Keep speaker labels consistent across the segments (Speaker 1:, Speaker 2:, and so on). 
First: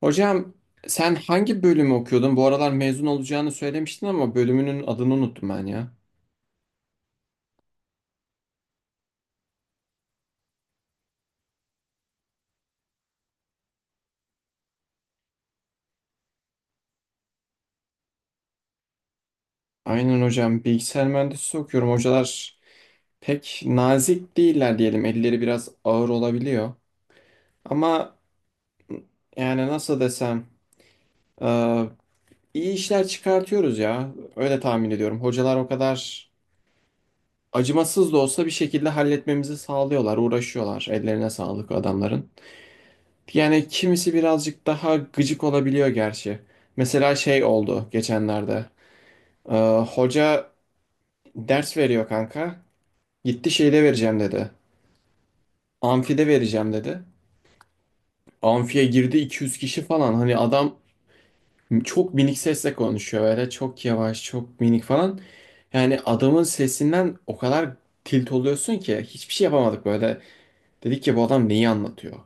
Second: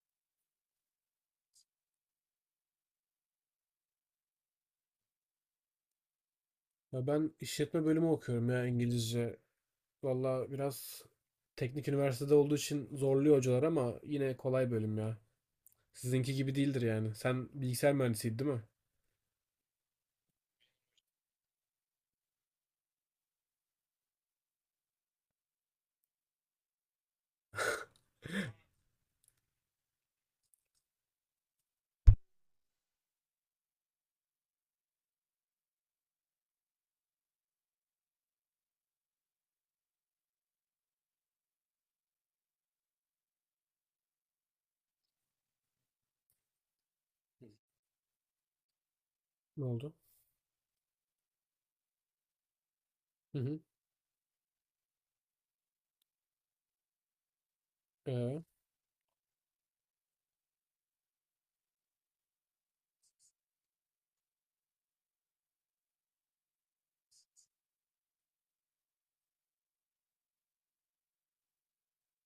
Speaker 1: Hocam sen hangi bölümü okuyordun? Bu aralar mezun olacağını söylemiştin ama bölümünün adını unuttum ben ya.
Speaker 2: Ya ben işletme bölümü okuyorum ya İngilizce. Valla biraz teknik üniversitede olduğu için zorluyor hocalar ama yine kolay bölüm ya. Sizinki gibi değildir yani. Sen bilgisayar mühendisiydin değil mi?
Speaker 1: Aynen hocam bilgisayar mühendisliği okuyorum. Hocalar pek nazik değiller diyelim. Elleri biraz ağır olabiliyor. Ama yani nasıl desem e, iyi işler çıkartıyoruz ya. Öyle tahmin ediyorum. Hocalar o kadar acımasız da olsa bir şekilde halletmemizi sağlıyorlar, uğraşıyorlar. Ellerine sağlık adamların. Yani kimisi birazcık daha gıcık olabiliyor gerçi. Mesela şey oldu geçenlerde. Ee,
Speaker 2: Ne oldu?
Speaker 1: Hoca ders veriyor kanka.
Speaker 2: Hı
Speaker 1: Gitti
Speaker 2: hı.
Speaker 1: şeyde vereceğim dedi. Amfide vereceğim dedi.
Speaker 2: Ee,
Speaker 1: Amfiye girdi 200 kişi falan. Hani adam çok minik sesle konuşuyor böyle. Çok yavaş, çok minik falan. Yani adamın sesinden o kadar tilt oluyorsun ki hiçbir şey yapamadık böyle. Dedik ki bu adam neyi anlatıyor?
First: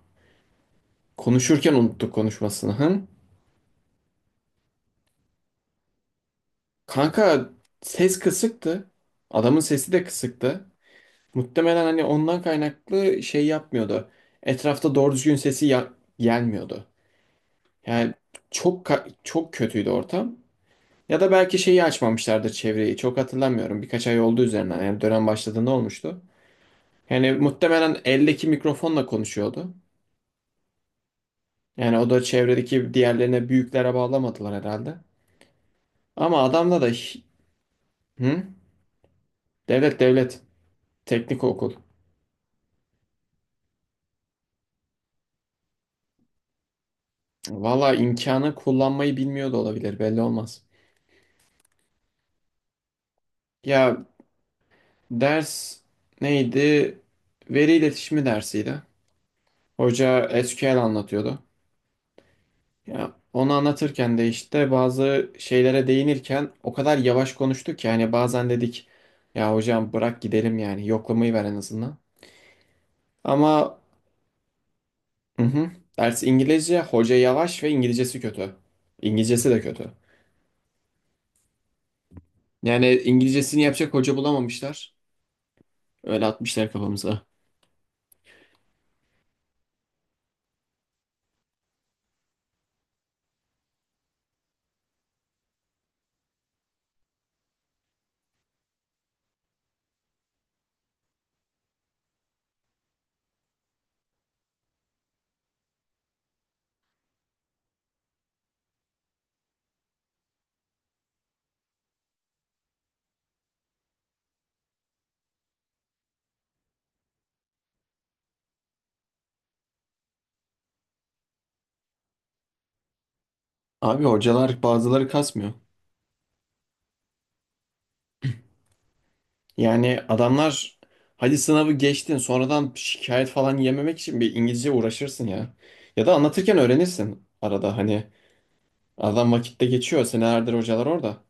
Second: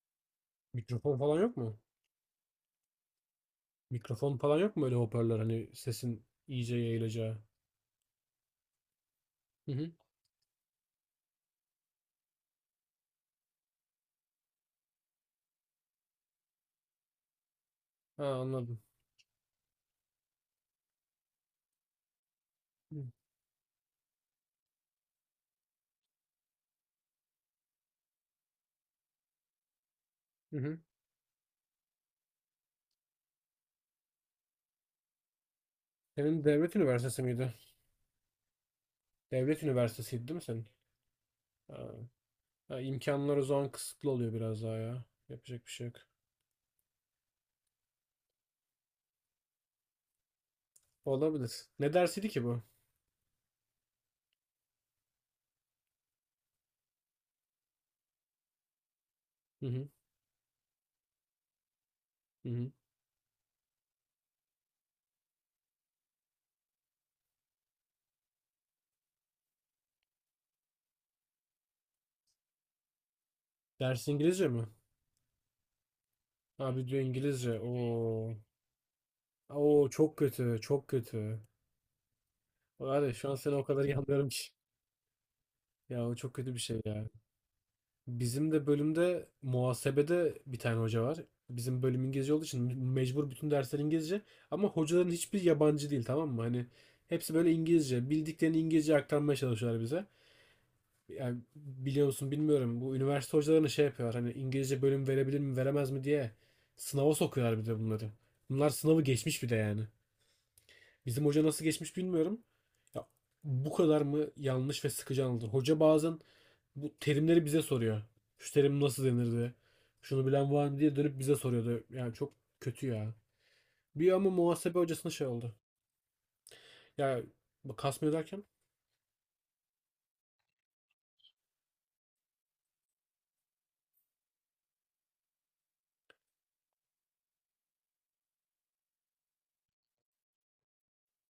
Speaker 2: mikrofon falan yok
Speaker 1: Konuşurken
Speaker 2: mu?
Speaker 1: unuttuk konuşmasını. Hı?
Speaker 2: Mikrofon falan yok mu öyle hoparlör hani sesin iyice yayılacağı?
Speaker 1: Kanka ses kısıktı. Adamın
Speaker 2: Hı hı.
Speaker 1: sesi de kısıktı. Muhtemelen hani ondan kaynaklı şey yapmıyordu. Etrafta doğru düzgün sesi gelmiyordu. Yani
Speaker 2: Ha, anladım.
Speaker 1: çok çok kötüydü ortam. Ya da belki şeyi açmamışlardır çevreyi.
Speaker 2: Hı
Speaker 1: Çok hatırlamıyorum. Birkaç ay oldu üzerinden. Yani dönem başladığında olmuştu. Yani muhtemelen eldeki mikrofonla konuşuyordu.
Speaker 2: hı. Hı.
Speaker 1: Yani o da çevredeki diğerlerine büyüklere bağlamadılar herhalde. Ama
Speaker 2: Senin devlet
Speaker 1: adamda da...
Speaker 2: üniversitesi miydi?
Speaker 1: Hı?
Speaker 2: Devlet
Speaker 1: Devlet
Speaker 2: üniversitesiydi değil
Speaker 1: devlet.
Speaker 2: mi senin?
Speaker 1: Teknik okul.
Speaker 2: Ha. Ha, imkanlar o zaman kısıtlı oluyor biraz daha ya. Yapacak bir şey yok.
Speaker 1: Valla imkanı kullanmayı bilmiyor da olabilir belli olmaz.
Speaker 2: Olabilir. Ne dersiydi ki bu?
Speaker 1: Ya ders neydi? Veri iletişimi dersiydi.
Speaker 2: Hı hı.
Speaker 1: Hoca SQL anlatıyordu.
Speaker 2: Hı hı.
Speaker 1: Ya onu anlatırken de işte bazı şeylere değinirken o kadar yavaş konuştuk ki hani bazen dedik ya hocam bırak gidelim yani yoklamayı ver en azından. Ama
Speaker 2: Ders İngilizce mi?
Speaker 1: hı hı, ders İngilizce,
Speaker 2: Abi diyor
Speaker 1: hoca
Speaker 2: İngilizce.
Speaker 1: yavaş ve İngilizcesi
Speaker 2: Oo.
Speaker 1: kötü. İngilizcesi de
Speaker 2: Oo,
Speaker 1: kötü.
Speaker 2: çok kötü. Çok kötü.
Speaker 1: Yani
Speaker 2: Var ya, şu an seni
Speaker 1: İngilizcesini
Speaker 2: o kadar
Speaker 1: yapacak
Speaker 2: iyi
Speaker 1: hoca
Speaker 2: anlıyorum ki.
Speaker 1: bulamamışlar.
Speaker 2: Ya, o
Speaker 1: Öyle
Speaker 2: çok kötü bir
Speaker 1: atmışlar
Speaker 2: şey ya.
Speaker 1: kafamıza.
Speaker 2: Bizim de bölümde muhasebede bir tane hoca var. Bizim bölüm İngilizce olduğu için mecbur bütün dersler İngilizce. Ama hocaların hiçbir yabancı değil, tamam mı? Hani hepsi böyle İngilizce. Bildiklerini İngilizce aktarmaya çalışıyorlar bize. Yani biliyor musun bilmiyorum, bu üniversite hocalarını şey yapıyor, hani İngilizce bölüm verebilir mi veremez mi diye sınava sokuyorlar bir de bunları. Bunlar sınavı geçmiş bir de yani. Bizim hoca nasıl geçmiş bilmiyorum. Ya, bu kadar mı yanlış ve sıkıcı anlatır? Hoca bazen bu terimleri bize soruyor. Şu terim nasıl denirdi? Şunu bilen var mı diye dönüp bize soruyordu. Yani çok kötü ya.
Speaker 1: Abi
Speaker 2: Bir ama
Speaker 1: hocalar
Speaker 2: muhasebe
Speaker 1: bazıları
Speaker 2: hocasına şey
Speaker 1: kasmıyor.
Speaker 2: oldu. Ya, bu kasma derken,
Speaker 1: Yani adamlar hadi sınavı geçtin sonradan şikayet falan yememek için bir İngilizce uğraşırsın ya. Ya da anlatırken öğrenirsin arada hani adam vakitte geçiyor senelerdir hocalar orada.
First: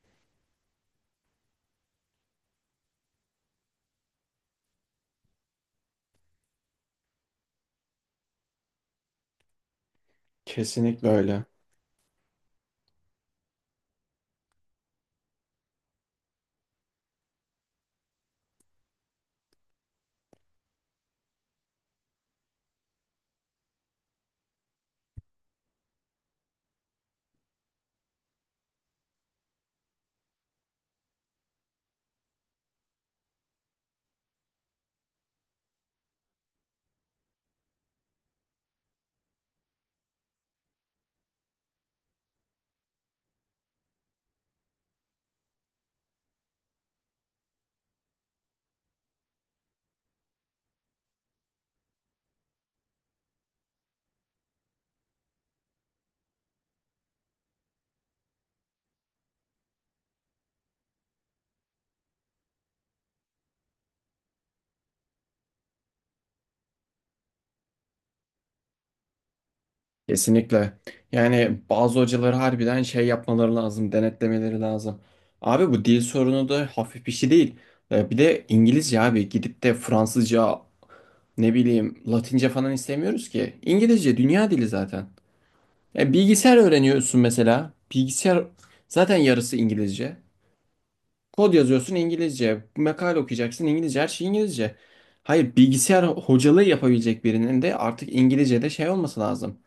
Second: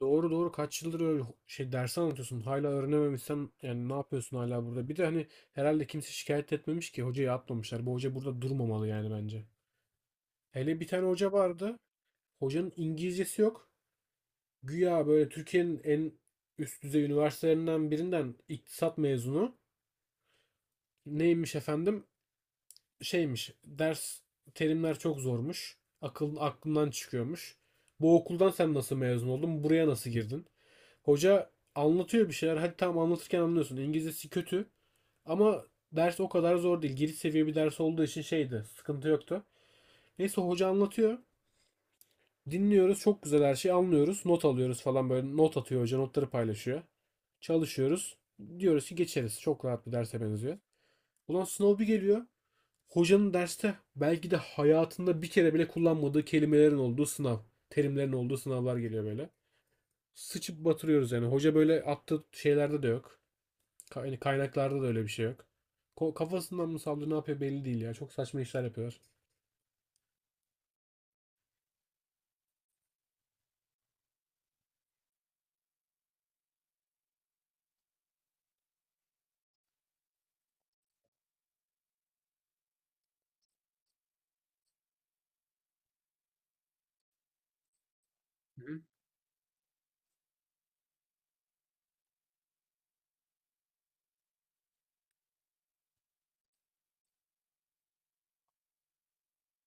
Speaker 2: doğru doğru, kaç yıldır öyle şey ders anlatıyorsun, hala öğrenememişsen yani ne yapıyorsun hala burada, bir de hani herhalde kimse şikayet etmemiş ki hocayı atmamışlar. Bu hoca burada durmamalı yani bence. Hele bir tane
Speaker 1: Kesinlikle
Speaker 2: hoca
Speaker 1: öyle.
Speaker 2: vardı, hocanın İngilizcesi yok, güya böyle Türkiye'nin en üst düzey üniversitelerinden birinden iktisat mezunu. Neymiş efendim, şeymiş ders, terimler çok zormuş, akıl aklından çıkıyormuş. Bu okuldan sen nasıl mezun oldun, buraya nasıl girdin? Hoca anlatıyor bir şeyler. Hadi tamam, anlatırken anlıyorsun. İngilizcesi kötü. Ama ders o kadar zor değil. Giriş seviye bir ders olduğu için şeydi. Sıkıntı yoktu. Neyse, hoca anlatıyor. Dinliyoruz. Çok güzel her şeyi anlıyoruz. Not alıyoruz falan böyle. Not atıyor hoca. Notları paylaşıyor. Çalışıyoruz. Diyoruz ki geçeriz. Çok rahat bir derse benziyor. Ulan sınav bir geliyor. Hocanın derste belki de hayatında bir kere bile kullanmadığı kelimelerin olduğu sınav. Terimlerin olduğu sınavlar geliyor böyle. Sıçıp batırıyoruz yani. Hoca böyle attığı şeylerde de yok. Hani kaynaklarda da öyle bir şey yok. Kafasından mı saldı, ne yapıyor belli değil ya. Çok saçma işler yapıyor.
Speaker 1: Kesinlikle. Yani bazı hocaları harbiden şey yapmaları lazım, denetlemeleri lazım. Abi bu dil sorunu da hafif bir şey değil. Bir de İngilizce abi gidip de Fransızca ne bileyim Latince falan istemiyoruz ki. İngilizce dünya dili zaten. Yani bilgisayar öğreniyorsun mesela. Bilgisayar
Speaker 2: Hı.
Speaker 1: zaten yarısı İngilizce. Kod yazıyorsun İngilizce. Makale okuyacaksın İngilizce. Her şey İngilizce. Hayır bilgisayar hocalığı yapabilecek birinin de artık İngilizce'de şey olması lazım.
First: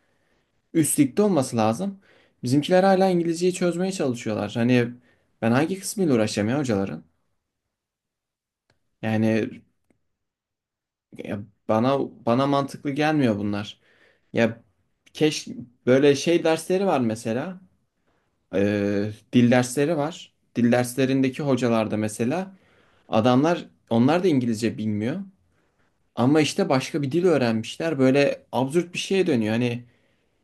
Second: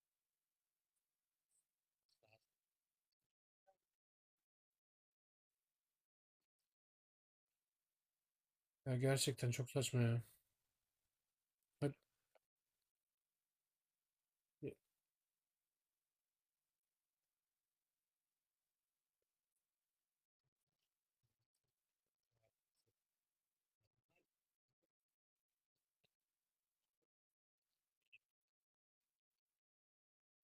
Speaker 1: Üstlükte olması lazım. Bizimkiler hala İngilizceyi çözmeye çalışıyorlar. Hani ben hangi kısmıyla uğraşacağım ya hocaların?
Speaker 2: Ya gerçekten
Speaker 1: Yani
Speaker 2: çok saçma ya.
Speaker 1: ya bana
Speaker 2: Hadi-
Speaker 1: bana mantıklı gelmiyor bunlar. Ya keşke böyle şey dersleri var mesela. Dil dersleri var. Dil derslerindeki hocalar da mesela adamlar onlar da İngilizce bilmiyor. Ama işte başka bir dil öğrenmişler. Böyle absürt bir şeye dönüyor. Hani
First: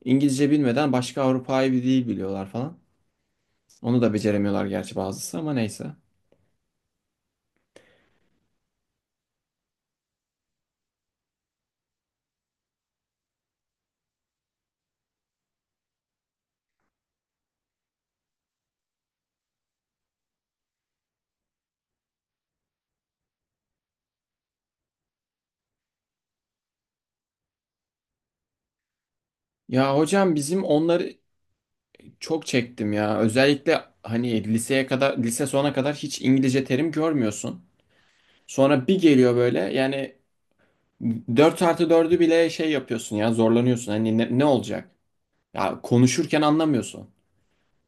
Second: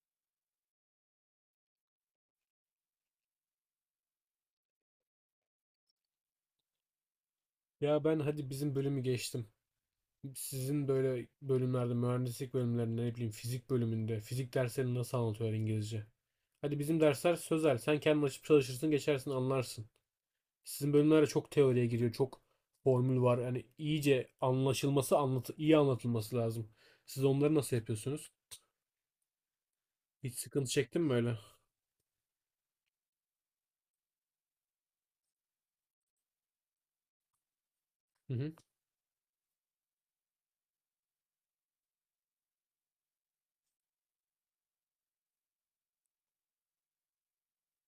Speaker 1: İngilizce bilmeden başka Avrupa'yı bir dil biliyorlar falan. Onu da beceremiyorlar gerçi bazısı ama neyse.
Speaker 2: ya ben hadi bizim bölümü geçtim. Sizin böyle bölümlerde, mühendislik bölümlerinde, ne bileyim, fizik bölümünde fizik derslerini nasıl anlatıyor İngilizce? Hadi bizim dersler sözel. Sen kendin açıp çalışırsın, geçersin, anlarsın. Sizin bölümlerde çok teoriye giriyor, çok formül var. Yani iyice anlaşılması, anlatı iyi anlatılması lazım. Siz onları nasıl yapıyorsunuz?
Speaker 1: Ya hocam
Speaker 2: Hiç
Speaker 1: bizim
Speaker 2: sıkıntı çektin mi
Speaker 1: onları
Speaker 2: öyle?
Speaker 1: çok çektim ya. Özellikle hani liseye kadar lise sona kadar hiç İngilizce terim görmüyorsun. Sonra bir geliyor böyle yani 4 artı dördü bile şey yapıyorsun ya zorlanıyorsun. Hani ne olacak? Ya konuşurken anlamıyorsun.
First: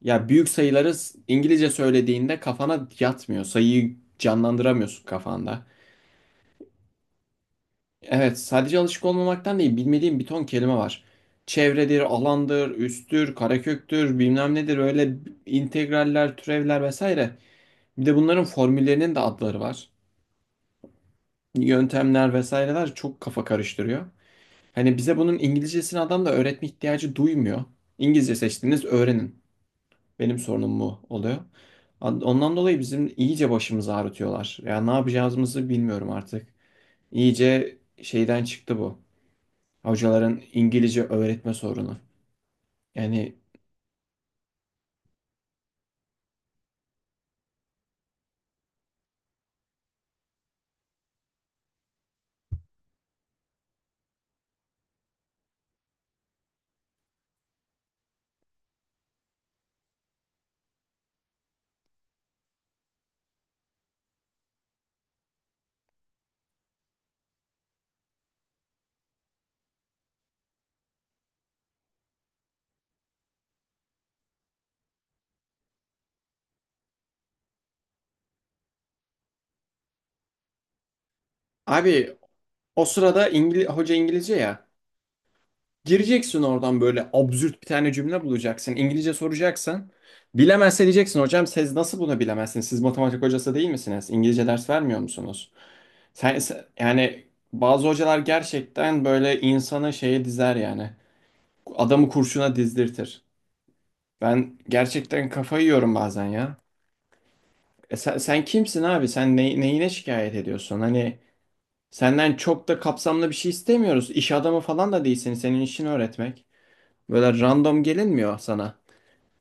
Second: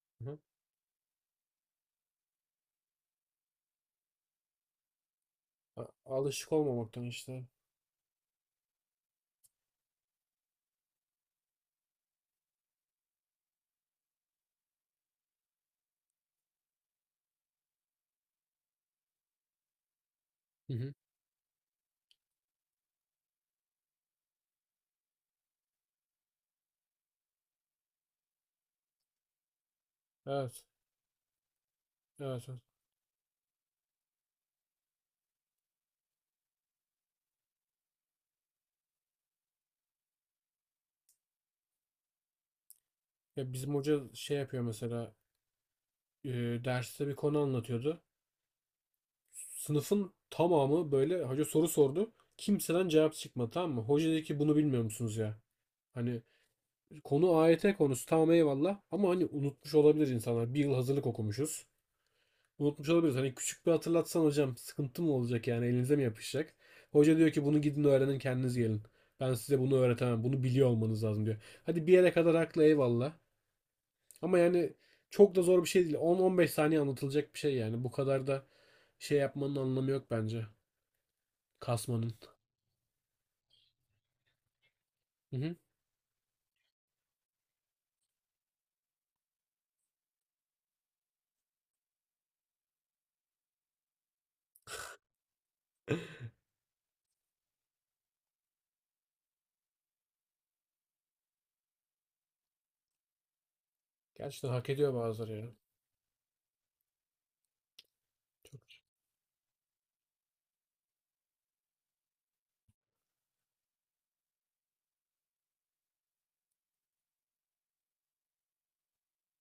Speaker 1: Ya
Speaker 2: Hı. Hı.
Speaker 1: büyük sayıları İngilizce söylediğinde kafana yatmıyor. Sayıyı canlandıramıyorsun kafanda.
Speaker 2: Alışık olmamaktan işte.
Speaker 1: Evet, sadece alışık olmamaktan değil, bilmediğim bir ton kelime var. Çevredir, alandır, üsttür, kareköktür, bilmem nedir öyle integraller, türevler vesaire. Bir de bunların formüllerinin de adları var.
Speaker 2: Hı hı.
Speaker 1: Yöntemler vesaireler çok kafa karıştırıyor. Hani bize bunun İngilizcesini adam da öğretme ihtiyacı duymuyor. İngilizce seçtiğiniz öğrenin. Benim
Speaker 2: Evet.
Speaker 1: sorunum mu oluyor.
Speaker 2: Evet.
Speaker 1: Ondan
Speaker 2: Evet.
Speaker 1: dolayı bizim iyice başımızı ağrıtıyorlar. Ya ne yapacağımızı bilmiyorum artık. İyice şeyden çıktı bu. Hocaların İngilizce öğretme sorunu. Yani
Speaker 2: Ya bizim hoca şey yapıyor mesela, e, derste bir konu anlatıyordu. Sınıfın tamamı böyle, hoca soru sordu. Kimseden cevap çıkmadı, tamam mı? Hoca dedi ki, bunu bilmiyor musunuz ya? Hani konu AYT konusu, tamam eyvallah, ama hani unutmuş olabilir insanlar. Bir yıl hazırlık okumuşuz. Unutmuş olabiliriz. Hani küçük bir hatırlatsan hocam sıkıntı mı olacak, yani elinize mi yapışacak? Hoca diyor ki, bunu gidin öğrenin kendiniz gelin. Ben size bunu öğretemem. Bunu biliyor olmanız lazım diyor. Hadi bir yere kadar haklı, eyvallah. Ama yani çok da zor bir şey değil. On on beş saniye anlatılacak bir şey yani. Bu kadar da şey yapmanın anlamı yok bence.
Speaker 1: abi
Speaker 2: Kasmanın.
Speaker 1: o sırada İngil hoca İngilizce ya.
Speaker 2: Hı hı.
Speaker 1: Gireceksin oradan böyle absürt bir tane cümle bulacaksın. İngilizce soracaksın. Bilemezse diyeceksin hocam siz nasıl bunu bilemezsiniz? Siz matematik hocası değil misiniz? İngilizce ders vermiyor musunuz? Yani bazı hocalar gerçekten böyle insanı şeye dizer yani. Adamı kurşuna dizdirtir.
Speaker 2: Gerçekten
Speaker 1: Ben
Speaker 2: hak ediyor
Speaker 1: gerçekten
Speaker 2: bazıları ya.
Speaker 1: kafayı yiyorum bazen ya. E sen kimsin abi? Sen neyine şikayet ediyorsun? Hani senden çok da kapsamlı bir şey istemiyoruz. İş adamı falan da değilsin. Senin işini öğretmek. Böyle random gelinmiyor sana.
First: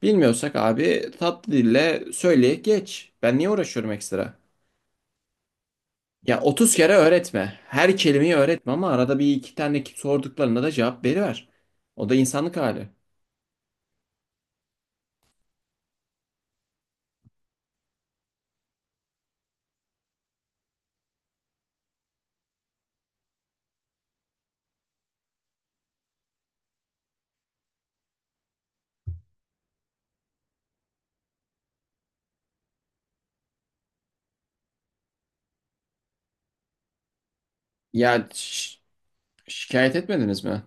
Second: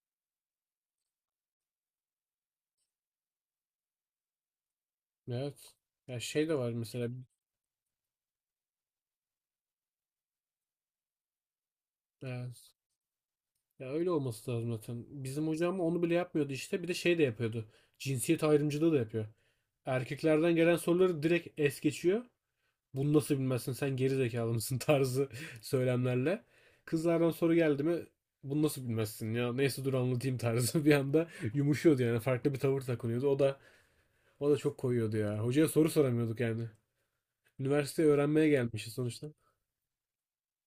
Speaker 1: Bilmiyorsak abi tatlı dille söyle geç. Ben niye uğraşıyorum ekstra?
Speaker 2: Evet. Ya
Speaker 1: Ya
Speaker 2: şey de var
Speaker 1: 30 kere
Speaker 2: mesela.
Speaker 1: öğretme. Her kelimeyi öğretme ama arada bir iki tane sorduklarına da cevap veriver. O da insanlık
Speaker 2: Evet.
Speaker 1: hali.
Speaker 2: Ya öyle olması lazım zaten. Bizim hocam onu bile yapmıyordu işte. Bir de şey de yapıyordu. Cinsiyet ayrımcılığı da yapıyor. Erkeklerden gelen soruları direkt es geçiyor. Bunu nasıl bilmezsin sen, geri zekalı mısın tarzı söylemlerle. Kızlardan soru geldi mi, bunu nasıl bilmezsin ya, neyse dur anlatayım tarzı bir anda yumuşuyordu, yani farklı bir tavır takınıyordu. O da çok koyuyordu ya. Hocaya soru soramıyorduk yani. Üniversiteyi
Speaker 1: Ya
Speaker 2: öğrenmeye gelmişiz sonuçta.
Speaker 1: şikayet etmediniz mi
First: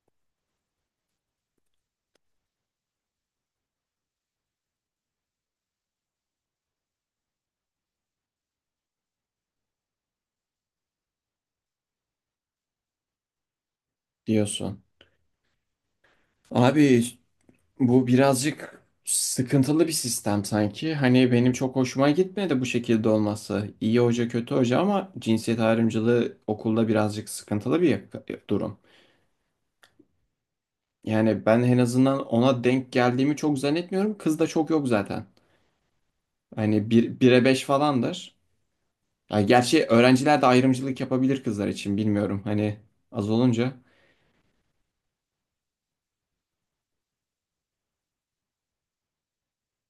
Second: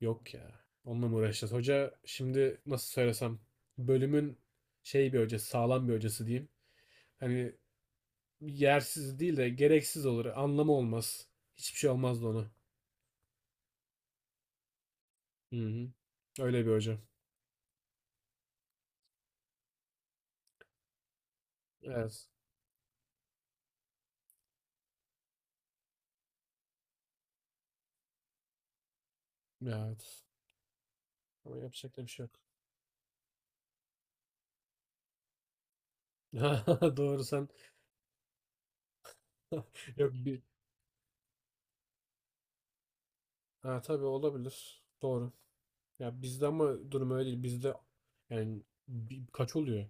Speaker 2: Yok ya. Onunla mı uğraşacağız? Hoca şimdi nasıl söylesem, bölümün şey bir hocası, sağlam bir hocası diyeyim. Hani yersiz değil de gereksiz olur. Anlamı olmaz. Hiçbir şey olmazdı ona.
Speaker 1: diyorsun?
Speaker 2: Hı hı. Öyle bir hoca.
Speaker 1: Abi bu birazcık sıkıntılı bir sistem sanki. Hani benim çok hoşuma
Speaker 2: Evet.
Speaker 1: gitmedi bu şekilde olması. İyi hoca kötü hoca ama cinsiyet ayrımcılığı okulda birazcık sıkıntılı bir durum.
Speaker 2: Evet.
Speaker 1: Yani
Speaker 2: Ama
Speaker 1: ben en
Speaker 2: yapacak da bir şey
Speaker 1: azından
Speaker 2: yok.
Speaker 1: ona denk geldiğimi çok zannetmiyorum. Kız da çok yok zaten. Hani bir,
Speaker 2: Doğru
Speaker 1: bire
Speaker 2: sen.
Speaker 1: beş falandır. Ya gerçi
Speaker 2: Yok
Speaker 1: öğrenciler
Speaker 2: bir.
Speaker 1: de ayrımcılık yapabilir kızlar için bilmiyorum. Hani az olunca.
Speaker 2: Ha tabii olabilir. Doğru. Ya bizde ama durum öyle değil. Bizde yani kaç oluyor?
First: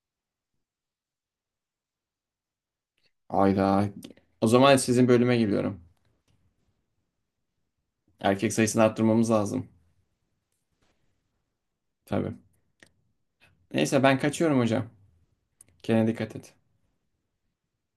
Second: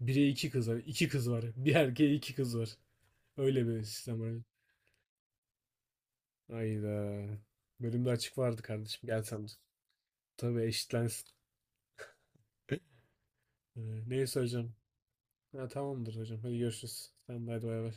Speaker 2: Bire iki kız var. İki kız var. Bir erkeğe iki kız var. Öyle bir
Speaker 1: Ayda.
Speaker 2: sistem var.
Speaker 1: O zaman sizin bölüme geliyorum.
Speaker 2: Hayda. Bölümde açık
Speaker 1: Erkek
Speaker 2: vardı
Speaker 1: sayısını
Speaker 2: kardeşim. Gel
Speaker 1: arttırmamız
Speaker 2: sen. De.
Speaker 1: lazım.
Speaker 2: Tabii eşitlensin.
Speaker 1: Tabii. Neyse ben
Speaker 2: Neyse
Speaker 1: kaçıyorum
Speaker 2: hocam.
Speaker 1: hocam.
Speaker 2: Ha,
Speaker 1: Kendine
Speaker 2: tamamdır
Speaker 1: dikkat
Speaker 2: hocam.
Speaker 1: et.
Speaker 2: Hadi görüşürüz. Sen de hadi, bay bay.